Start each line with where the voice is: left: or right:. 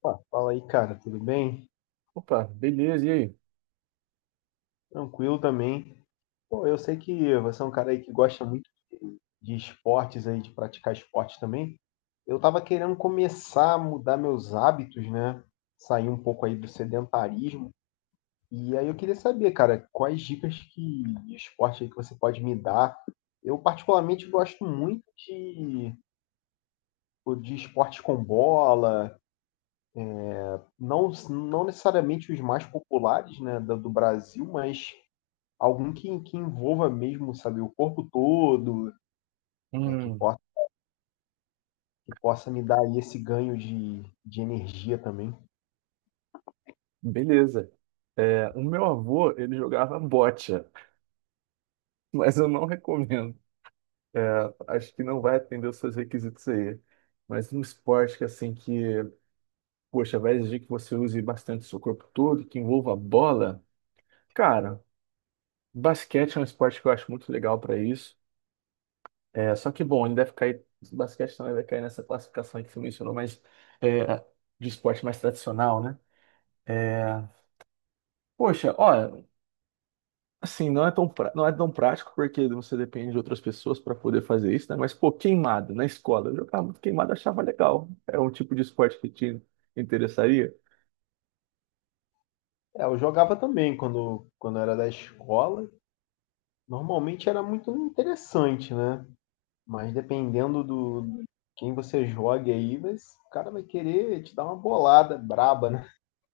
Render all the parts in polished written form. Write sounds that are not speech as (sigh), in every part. left: Pá, fala aí, cara, tudo bem?
right: Opa, beleza, e aí?
left: Tranquilo também. Pô, eu sei que você é um cara aí que gosta muito de esportes aí, de praticar esporte também. Eu tava querendo começar a mudar meus hábitos, né? Sair um pouco aí do sedentarismo. E aí eu queria saber, cara, quais dicas que, de esporte aí que você pode me dar? Eu particularmente gosto muito de esporte com bola, não, não necessariamente os mais populares, né, do Brasil, mas algum que envolva mesmo, sabe, o corpo todo, é,
right: Hum,
left: que possa me dar aí esse ganho de energia também.
right: beleza. O meu avô, ele jogava bocha, (laughs) mas eu não recomendo. É, Acho que não vai atender os seus requisitos aí. Mas um esporte que, assim, poxa, vai exigir que você use bastante seu corpo todo, que envolva bola. Cara, basquete é um esporte que eu acho muito legal para isso. Só que, bom, ele deve cair, basquete também vai cair nessa classificação aí que você mencionou, mas é, de esporte mais tradicional, né? É, Poxa, olha. Assim, não é tão prático porque você depende de outras pessoas para poder fazer isso, né? Mas, pô, queimada na escola. Eu jogava muito queimada, achava legal. É um tipo de esporte que te interessaria.
left: É, eu jogava também quando, quando era da escola. Normalmente era muito interessante, né? Mas dependendo do de quem você jogue aí, mas o cara vai querer te dar uma bolada braba, né?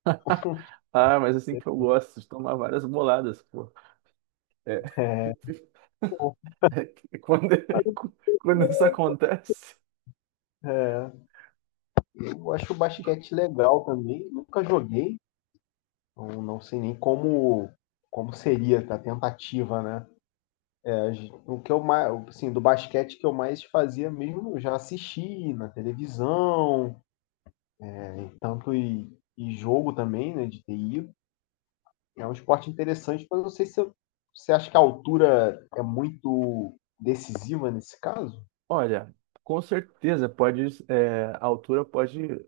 right: (laughs) Ah, mas assim que eu gosto de tomar várias boladas, pô. É.
left: (laughs)
right: (laughs) É que (laughs) quando isso acontece.
left: É, eu acho o basquete legal também. Nunca joguei, não, não sei nem como, como seria a tentativa, né? O que eu mais, assim, do basquete que eu mais fazia mesmo, eu já assisti na televisão, tanto e jogo também, né, de TI. É um esporte interessante, mas eu não sei se eu- você acha que a altura é muito decisiva nesse caso.
right: Olha, com certeza a altura pode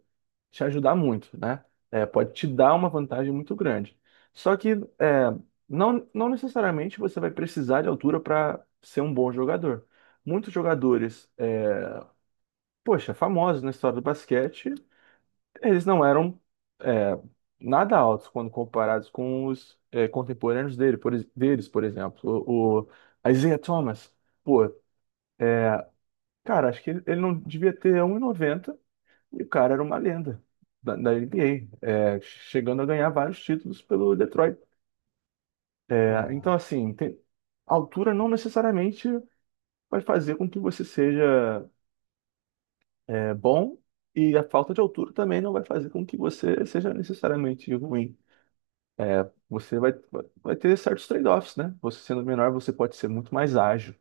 right: te ajudar muito, né? Pode te dar uma vantagem muito grande. Só que é, não necessariamente você vai precisar de altura para ser um bom jogador. Muitos jogadores, poxa, famosos na história do basquete, eles não eram é, nada altos quando comparados com os contemporâneos deles, por exemplo. O Isaiah Thomas, pô, cara, acho que ele não devia ter 1,90. E o cara era uma lenda da NBA, chegando a ganhar vários títulos pelo Detroit.
left: Ah,
right: Então, assim, a altura não necessariamente vai fazer com que você seja bom, e a falta de altura também não vai fazer com que você seja necessariamente ruim. Você vai ter certos trade-offs, né? Você sendo menor, você pode ser muito mais ágil,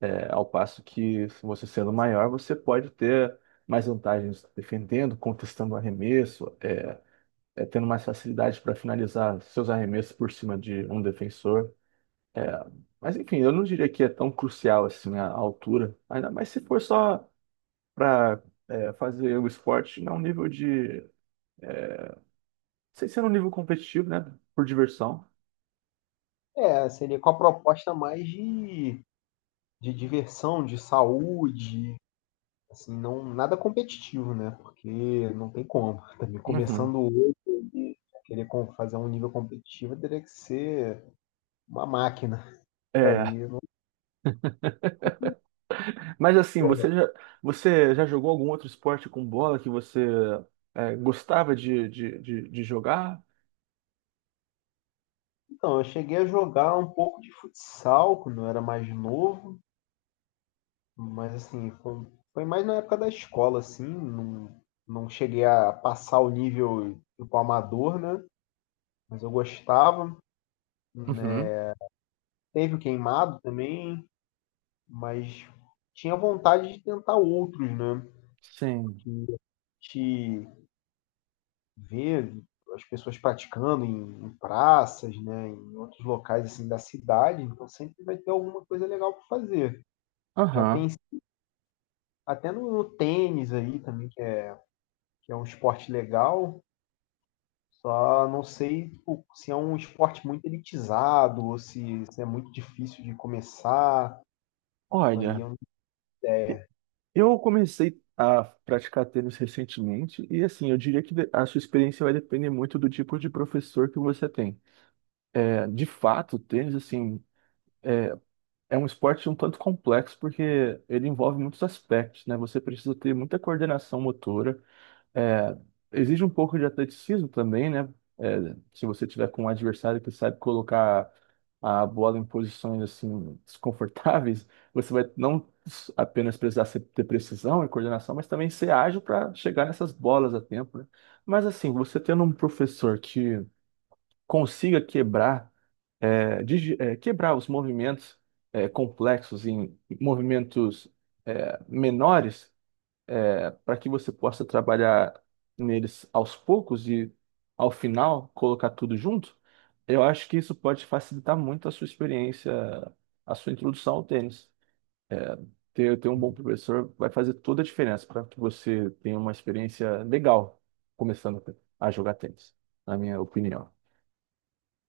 right: ao passo que você sendo maior, você pode ter mais vantagens defendendo, contestando arremesso. Tendo mais facilidade para finalizar seus arremessos por cima de um defensor. É, mas enfim, eu não diria que é tão crucial assim a altura, ainda mais se for só para fazer o esporte sem ser um nível competitivo, né? Por diversão.
left: é, seria com a proposta mais de diversão, de saúde, assim, não nada competitivo, né? Porque não tem como. Também
right: Uhum.
left: começando hoje, querer com- fazer um nível competitivo teria que ser uma máquina. (laughs)
right: É,
left: Aí, não-
right: (laughs) mas assim,
left: Pô,
right: você já jogou algum outro esporte com bola que você gostava de jogar?
left: então, eu cheguei a jogar um pouco de futsal quando eu era mais novo, mas assim, foi, foi mais na época da escola, assim, não, não cheguei a passar o nível tipo amador, né? Mas eu gostava, né?
right: Uhum.
left: Teve o queimado também, mas tinha vontade de tentar outros, né?
right: Sim.
left: Que te ver as pessoas praticando em, em praças, né, em outros locais assim da cidade, então sempre vai ter alguma coisa legal para fazer. Já
right: Aham.
left: pensei até no, no tênis aí também, que é um esporte legal, só não sei tipo, se é um esporte muito elitizado ou se é muito difícil de começar. Isso aí
right: Olha.
left: eu
right: Eu comecei a praticar tênis recentemente e assim, eu diria que a sua experiência vai depender muito do tipo de professor que você tem. De fato, o tênis assim é, é um esporte um tanto complexo porque ele envolve muitos aspectos, né? Você precisa ter muita coordenação motora, é, exige um pouco de atleticismo também, né? Se você tiver com um adversário que sabe colocar a bola em posições assim (laughs) desconfortáveis, você vai não apenas precisar ter precisão e coordenação, mas também ser ágil para chegar nessas bolas a tempo, né? Mas assim, você tendo um professor que consiga quebrar os movimentos complexos em movimentos menores para que você possa trabalhar neles aos poucos e ao final colocar tudo junto, eu acho que isso pode facilitar muito a sua experiência, a sua introdução ao tênis. É, ter um bom professor vai fazer toda a diferença para que você tenha uma experiência legal começando a jogar tênis, na minha opinião.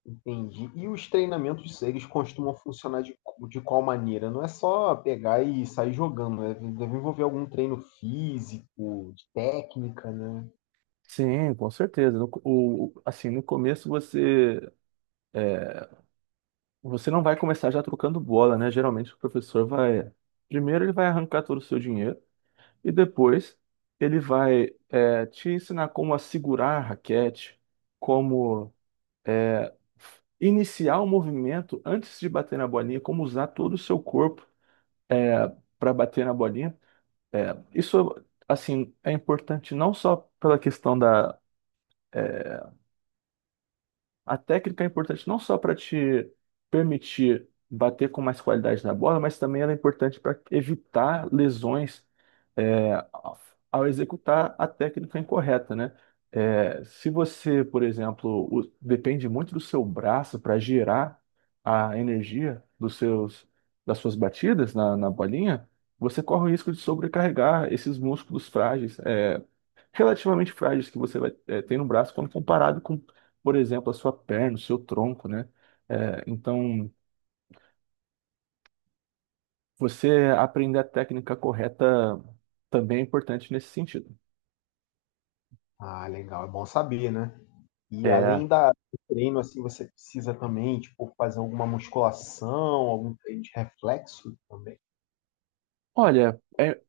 left: entendi. E os treinamentos, eles costumam funcionar de qual maneira? Não é só pegar e sair jogando, né? Deve envolver algum treino físico, de técnica, né?
right: Sim, com certeza. No co- o- Assim, no começo você não vai começar já trocando bola, né? Geralmente o professor vai, primeiro ele vai arrancar todo o seu dinheiro. E depois ele vai te ensinar como assegurar a raquete, como é, iniciar o movimento antes de bater na bolinha, como usar todo o seu corpo é, para bater na bolinha. É, isso, é importante não só pela questão da é, A técnica é importante não só para te permitir bater com mais qualidade na bola, mas também ela é importante para evitar lesões é, ao ao executar a técnica incorreta, né? Se você, por exemplo, depende muito do seu braço para gerar a energia das suas batidas na bolinha, você corre o risco de sobrecarregar esses músculos frágeis, relativamente frágeis que você vai ter no braço quando comparado com, por exemplo, a sua perna, o seu tronco, né? Então, você aprender a técnica correta também é importante nesse sentido.
left: Ah, legal, é bom saber, né? E
right: É,
left: além da, do treino, assim, você precisa também, tipo, fazer alguma musculação, algum treino de reflexo também.
right: Olha,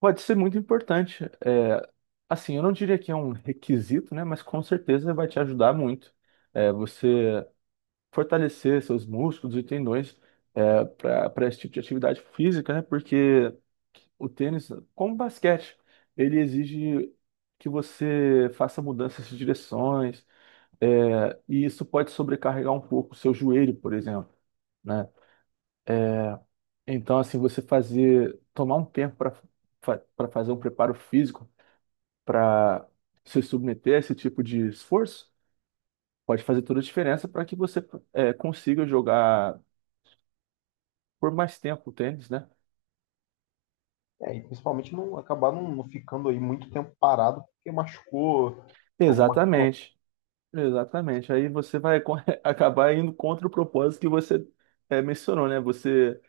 right: pode ser muito importante. Assim, eu não diria que é um requisito, né? Mas com certeza vai te ajudar muito. Você fortalecer seus músculos e tendões para esse tipo de atividade física, né? Porque o tênis, como o basquete, ele exige que você faça mudanças de direções, e isso pode sobrecarregar um pouco o seu joelho, por exemplo, né? Então, assim, você tomar um tempo para fazer um preparo físico, para se submeter a esse tipo de esforço, pode fazer toda a diferença para que você consiga jogar por mais tempo o tênis, né?
left: É, e principalmente não acabar não, não ficando aí muito tempo parado porque machucou alguma...
right: Exatamente, exatamente. Aí você vai (laughs) acabar indo contra o propósito que você mencionou, né? Você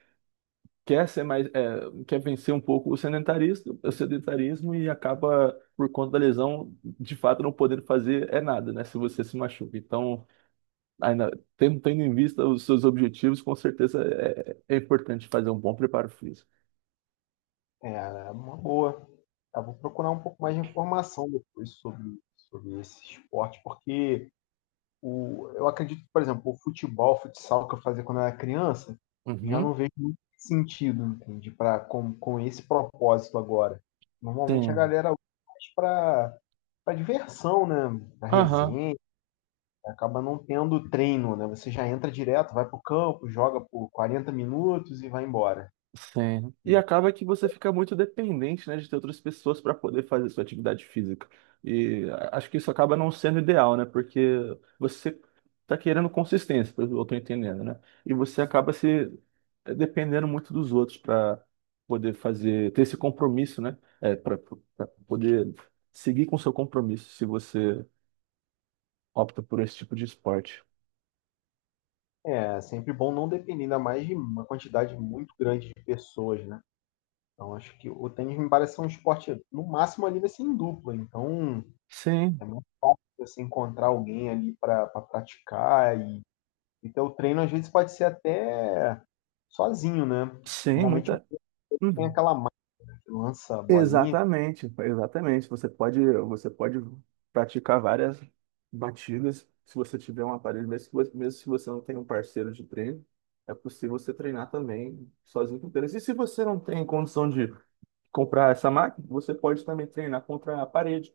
right: quer ser mais, eh, quer vencer um pouco o sedentarismo e acaba por conta da lesão, de fato não podendo fazer nada, né? Se você se machuca. Então, ainda tendo em vista os seus objetivos, com certeza é importante fazer um bom preparo físico.
left: É, é uma boa. Eu vou procurar um pouco mais de informação depois sobre, sobre esse esporte, porque o, eu acredito que, por exemplo, o futebol, o futsal que eu fazia quando eu era criança, já
right: Uhum.
left: não vejo muito sentido, entende? Pra, com esse propósito agora. Normalmente a
right: Sim.
left: galera usa mais para para diversão, né? Para
right: Aham.
left: resenha, acaba não tendo treino, né? Você já entra direto, vai para o campo, joga por 40 minutos e vai embora.
right: Sim. E acaba que você fica muito dependente, né, de ter outras pessoas para poder fazer sua atividade física. E acho que isso acaba não sendo ideal, né? Porque você tá querendo consistência, pelo que eu tô entendendo, né? E você acaba se dependendo muito dos outros para poder ter esse compromisso, né? Para poder seguir com seu compromisso se você opta por esse tipo de esporte.
left: É, é sempre bom não depender, ainda mais de uma quantidade muito grande de pessoas, né. Então acho que o tênis me parece ser um esporte, no máximo ali vai ser em dupla, então é
right: Sim,
left: muito fácil você encontrar alguém ali para praticar e ter o treino às vezes pode ser até sozinho, né.
right: sim,
left: Normalmente
right: muita.
left: tem aquela máquina que lança a bolinha,
right: Exatamente, exatamente. Você pode praticar várias batidas se você tiver um aparelho, mesmo se você não tem um parceiro de treino, é possível você treinar também sozinho com tênis. E se você não tem condição de comprar essa máquina, você pode também treinar contra a parede.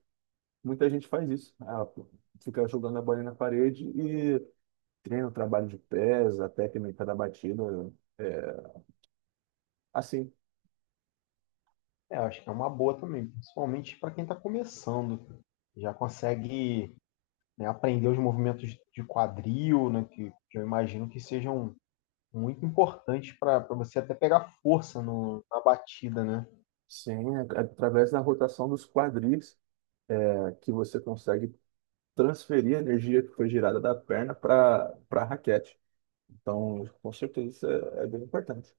right: Muita gente faz isso. Ah, pô, fica jogando a bola na parede e treina o trabalho de pés, a técnica da batida, é, assim.
left: é, eu acho que é uma boa também, principalmente para quem está começando. Já consegue, né, aprender os movimentos de quadril, né, que eu imagino que sejam muito importante para você até pegar força no, na batida, né?
right: Sim, é através da rotação dos quadris que você consegue transferir a energia que foi gerada da perna para a raquete. Então, com certeza isso é bem importante.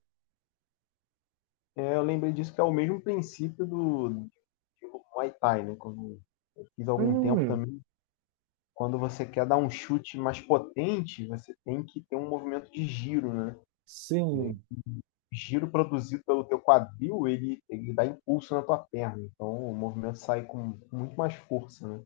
left: É, eu lembrei disso que é o mesmo princípio do, do Muay Thai, né? Quando eu fiz algum tempo
right: Hum,
left: também. Quando você quer dar um chute mais potente, você tem que ter um movimento de giro, né? O
right: sim.
left: giro produzido pelo teu quadril, ele dá impulso na tua perna. Então o movimento sai com muito mais força, né?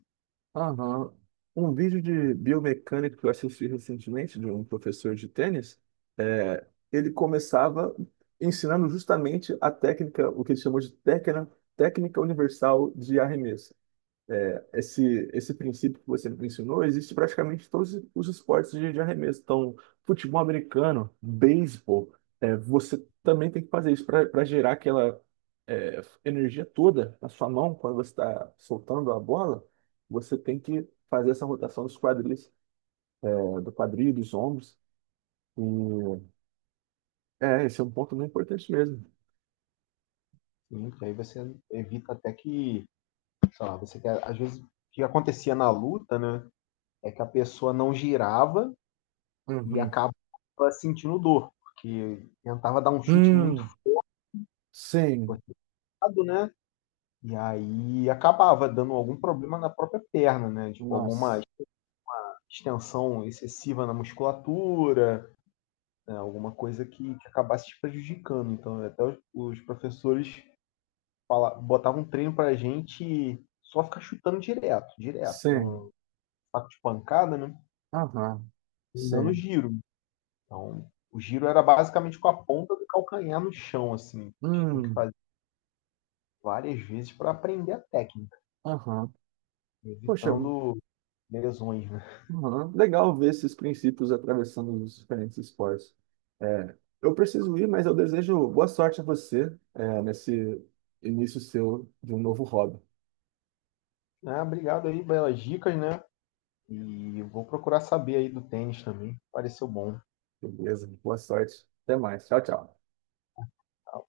right: Aham. Um vídeo de biomecânica que eu assisti recentemente de um professor de tênis, é, ele começava ensinando justamente a técnica, o que ele chamou de técnica universal de arremesso. Esse princípio que você me ensinou existe praticamente em todos os esportes de arremesso. Então, futebol americano, beisebol, você também tem que fazer isso para gerar aquela energia toda na sua mão quando você está soltando a bola. Você tem que fazer essa rotação dos quadris, do quadril, dos ombros. E esse é um ponto muito importante mesmo.
left: E aí você evita até que, sei lá, você quer, às vezes o que acontecia na luta, né? É que a pessoa não girava e
right: Uhum.
left: acabava sentindo dor, porque tentava dar um chute muito
right: Hum, sim.
left: forçado, né? E aí acabava dando algum problema na própria perna, né? Tipo, alguma
right: Nossa.
left: extensão excessiva na musculatura, né? Alguma coisa que acabasse te prejudicando. Então, até os professores fala, botavam um treino pra gente só ficar chutando direto, direto,
right: Sim.
left: no saco de pancada, né?
right: Aham.
left: Dando
right: Sim.
left: giro. Então, o giro era basicamente com a ponta do calcanhar no chão, assim. A gente tinha que
right: Hum.
left: fazer várias vezes para aprender a técnica,
right: Aham. Poxa,
left: evitando lesões, né?
right: legal ver esses princípios atravessando os diferentes esportes. É, eu preciso ir, mas eu desejo boa sorte a você, nesse início seu de um novo hobby.
left: Ah, obrigado aí, belas dicas, né? E vou procurar saber aí do tênis também. Pareceu bom.
right: Beleza? Boa sorte. Até mais. Tchau, tchau.
left: Tá?